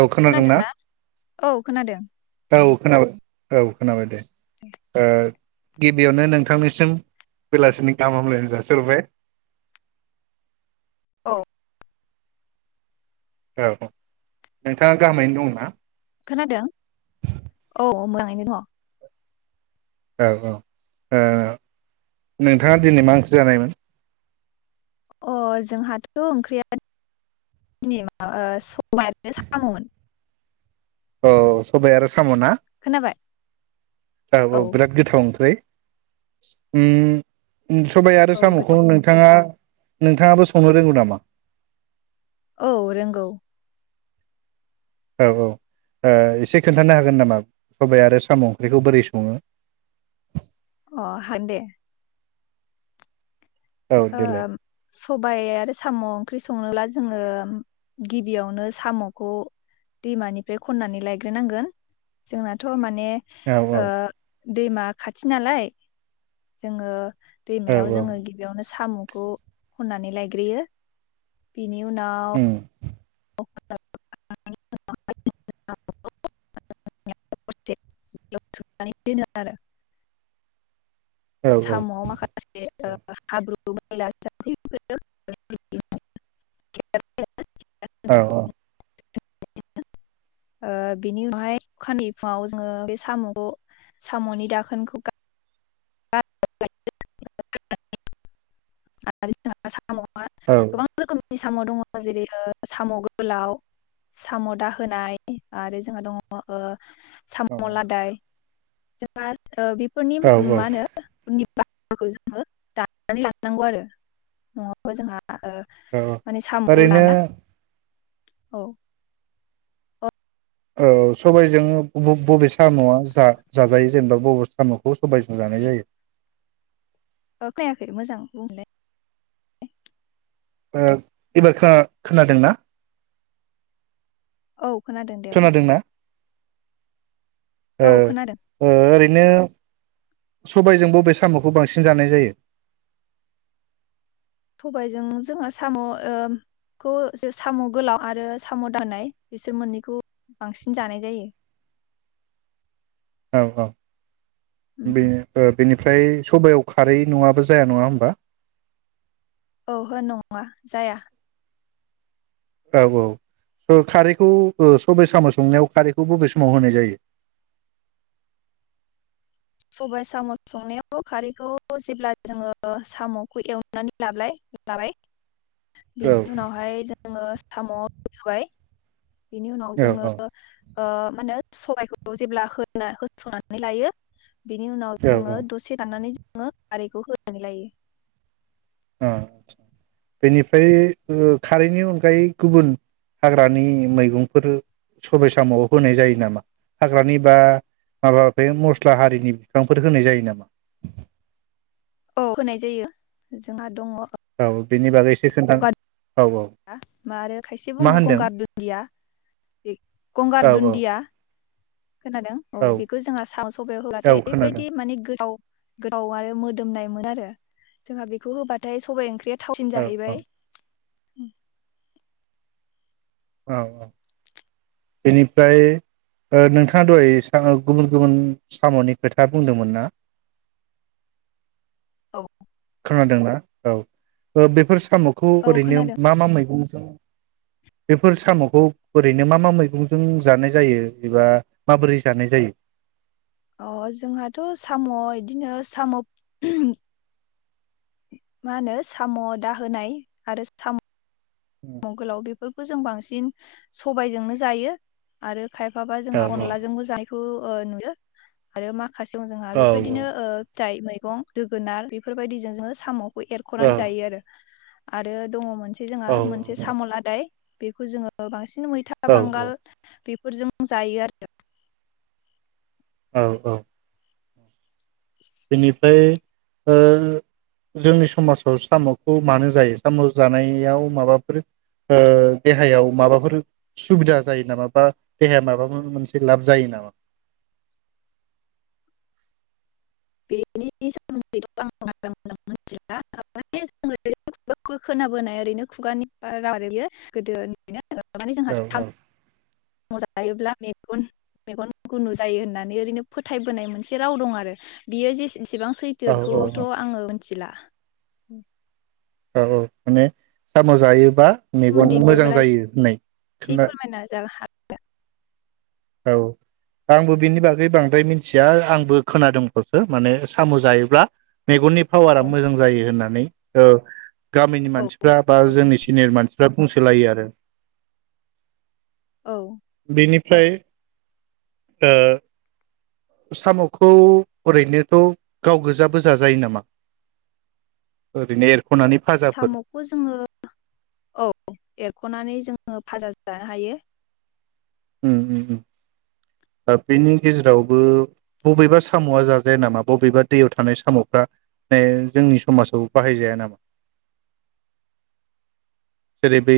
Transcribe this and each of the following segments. औ खोनादोंना औ खोनादों औ खोनाबाय औ खोनाबाय दे ओ गिबियावनो नोंथांनिसिम बेलासिनि गाहाम हामलायनाय जासिहरबाय। औ औ नोंथाङा गाहामैनो दंना। खोनादों औ मोजाङैनो दङ। औ औ ओ नोंथाङा दिनै मा ओंख्रि जानायमोन अ जोंहाथ' ओंख्रिया दिनै स सबाय आरो साममोन अ सबाय आरो साम ना खोनाबाय औ औ बिराद गोथाव ओंख्रि उम उम सबाय आरो औ साम'खौ गोथाव नोंथाङा नोंथाङाबो संनो रोंगौ नामा? औ रोंगौ औ औ ओ एसे खोन्थानो हागोन नामा सबाइ आरो साम' ओंख्रिखौ बोरै संङो अ हागोन दे औ ओ देलाय सबाय आरो साम' ओंख्रि स सङोब्ला जोङो गिबियावनो सामखौ दैमानिफ्राय खननानै लायग्रोनांगोन जोंनाथ माने माने औ औ ओ दैमा खाथि नालाय जोङो औ दैमायाव औ जोङो गि माने सामुखौ खौ खननानै लायग्रोयो बिनि उनाव उम [unintelligible] दोनो आरो औ औ साम'आव माखासे ओ हाब्रु [unintelligible] औ औ [unintelligible] ओ बिनि उनावहाय अखानायै फुङाव जोङो बे साम'खौ साम'नि दाखोनखौ [unintelligible] आरो साम'आ औ गोबां रोखोमनि नि साम' दङ जेरै ओ साम' गोलाव साम' दाहोनाय आरो जोंहा दङ ओ साम' औ लादाय जोंहा ओ बे फोरनि औ औ मा होनो [unintelligible] दाननानै ला नांगौ आरो नङाबा जोंहा ओ माने साम'खौ ओरैनो जाना औ औ औ सबायजों बबे साम'आ जा-जाजायो जेनेबा बबे साम'खौ? सबाय जों जाना जायो? खोनायाखै मोजां बुंफिनलाय। ओ एबार खो-खोनादोंना? औ खोनादों दे बुं। औ ओ खोनादों ओ ओरैनो सबायजों बबे साम'खौ बांसिन जानाय जायो? सबायजों जोंहा साम'खौ साम' गोलाव आरो साम' दानाय बिसोर मोननैखौ बांसिन जानाय जायो। औ औ उम बे ओ बेनिफ्राय सबायाव खारै नङाबा जाया नङा होमबा? ओहो नङा जाया। औ औ औ खारैखौ सबाय साम' संनायाव खारैखौ बबे समाव होनाय जायो? सबाइ साम' संनायाव खारैखौ जेब्ला जोङो साम'खौ एवनानै लाब्लाय लाबाय औ बेनि उनावहाय जोङो [unintelligible] बिनि उनाव औ जोङो औ ओ मानो सबायखौ जेब्ला होना होथ्रनानै लायो बिनि उनाव जोङो औ दसे दाननानै [unintelligible] खारैखौ होनानै लायो। आ बेनिफ्राय ओ खारैनि अनगायै गुबुन हाग्रानि मैगंफोर सबाय साम'आव होनाय जायो नामा? हाग्रानि बा माबा बे मस्ला हारिनि बिफांफोर होनाय जायो नामा? औ होनाय जायो जोंहा दङ'। औ बेनि बागै एसे खोन्था औ औ गंगार [unintelligible] आरो खायसे मा बुङो होनदों गंगार दुन्दिया बे गंगार औ औ दुन्दिया खोनादों औ बेखौ जोंहा सा सबायाव औ होबाथाय खोनादों ओरैबायादि माने गोथाव गोबाव आरो मोदोमनाय मोनो आरो जोंहा बेखौ होबाथाय सबाय ओंख्रिया थावसिन औ जाहैबाय। [inaudible] औ औ बेनिफ्राय नोंथाङा द'हैयो गुबुन गुबुन साम'नि खोथा बुंदोंमोन ना? औ। खोनादों ना? औ बेफोर साम'खौ औ ओरैनो खोनादों मा मा मैगं बेफोर साम'खौ ओरैनो मा मा मैगंजों जानाय जायो एबा माबोरै जानाय जायो? अ जोंहाथ' साम' इदिनो साम' मा होनो साम' दाहोनाय आरो साम' म' गोलाव बेफोर जों बांसिन सबायजोंनो जायो आरो खायफाबा औ जोंहा अनलाजोंबो जानायखौ अ नुदो आरो मा [unintelligible] जोंहा औ बेबायदिनो ओ फिथाइ मै गं दोगोनार बेफोरबायदिजों जोङो साम' औ एरख'नानै जायो आरो आरो दङ' मोन से जोंहा औ मोन से साम'लादाय बेखौ जोङो बांसिन मैथा औ बांगाल बे फोरजों जायो आरो औ औ। बेनिफ्राय ओ जोंनि समाजाव साम'खौ मानो जायो साम' जानायाव माबाफोर ओ देहायाव माबाफोर सुबिदा जायो नामा बा देहाया माबाफोर मोनसे लाब जायो नामा? बेनि सोमोन्दैथ' आं बारा मोजां मोनथिला। [unintelligible] खोनाबोनाय ओरैनो खुगानिफ्राय [unintelligible] गोदोनिनो लानानै जोंहा औ साम' [unintelligible] मोजां लायोब्ला मेगन मेगन गुनु जायो होननानै ओरैनो फोथायबोनाय मोनसे राव दं आरो बेयो जेसे इसिबां सैथो औ बेखौथ' आङो मोन थिला औ औ माने साम' जायोबा सोमोन्दै मेगन मोजां नुयोब्ला जायो होननाय एसे खोना फोरमायना जानो हागोन औ आंबो बिनि बागै बांद्राय मिथिया आंबो खोनादोंल'सो माने साम' जायोब्ला मेगननि पावारा मोजां जायो होननानै औ गामिनि औ मानसिफ्रा बा औ औ जोंनि सिनियर मानसिफ्रा बुंसोलायो आरो औ फ्राय ओ साम'खौ ओरैनोथ' गाव गोजाबो जाजायो नामा ओरैनो एर साम'खौ जोङो औ एरख'नानै जों फाजा जानो हायो। उम उम उम आरो बेनि गेजेरावबो बबेबा साम'आ जाजाया नामा बबेबा दैयाव थानाय साम'फ्रा जोंनि समाजाव बाहायजाया नामा जेरै बै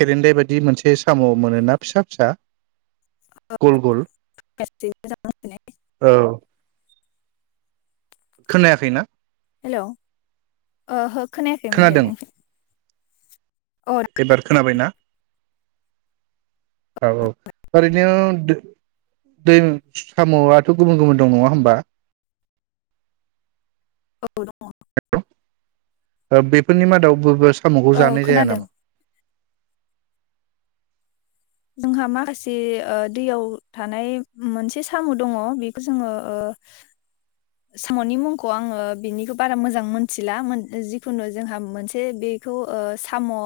खेरेन्दाय बायदि मोनसे साम' मोनोना फिसा फिसा गल गल औ [unintelligible] खोनायाखैना हेल' ओहो खोनायाखैमोन दे खोनादों बुंफिन औ एबार खोनाबायना। औ औ ओरैनो दै साम' आथ गुबुन गुबुन दं नङा होमबा। औ दं। बेफोरनि मादावबाबो। सामखौ औ जानाय जाया खोनादों नामा। जोंहा माखासे ओ दैयाव थानाय मोनसे साम दङ बेखौ जोङो ओ सामनि मुंखौ आंङो बिनिखौ बारा मोजां मोनथिला मोन जिखुनु जोंहा मोनसे बेखौ ओ साम ओ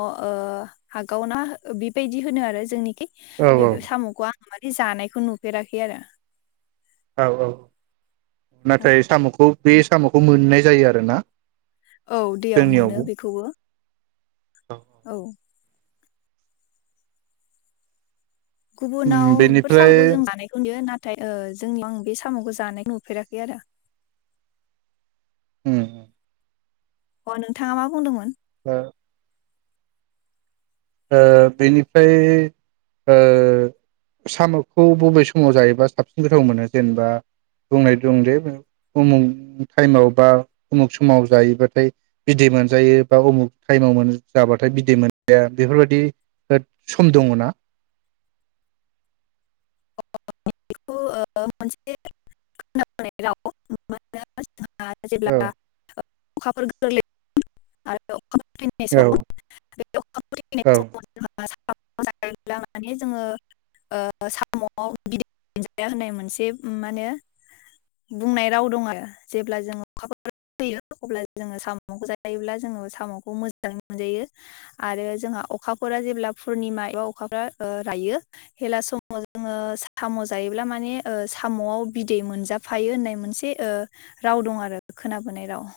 हागावना बेबायदि होनो आरो जोंनि औ औ बे सामखौ आं मानि जानायखौ नुफेराखै आरो। औ औ। औ नाथाय सामखौ बे सामखौ मोननाय जायो आरोना। औ दैयाव मोनो जोंनियावबो बेखौबो। औ। गुबुनावफोर बेनिफ्राय साम'खौ जों जानायखौ नुयो ना थाय जों आं बे सामखौ जानाय नुफेराखै आरो। उम। अ नोंथांङा मा बुंदोंमोन? ओ ओ बेनिफ्राय ओ साम'खौ बबे समाव जायोबा साबसिन गोथाव मोनो जेनेबा बुंनाय दं दजे उमुख टाइमाव बा उमुख समाव जायोबाथाय बिदै मोनजायो बा उमुख टाइमाव जाबाथाय बिदै मोनजाया। बेफोरबायदि सम दङ'ना? [unintelligible] [inaudible] औ अखाफोर गोरलै औ [unintelligible] [inaudible] औ [inaudible] जोंङो ओ सा सामआव गिदिर मोनजाया होननाय मोनसे माने बुंनाय राव दं आरो जेब्ला जों अखाफर गोरलै जायो अब्ला जोङो सामखौ जायोब्ला जोङो सामखौ मोजाङै मोनजायो आरो जोंहा अखाफोरा जेब्ला पुर्निमा एबा अखाफोरा रायो होमब्ला सम जोङो साम' जायोब्ला माने ओ साम'आव बिदै मोनजाफायो होननाय मोनसे ओ राव दं आरो खोनाबोनाय राव।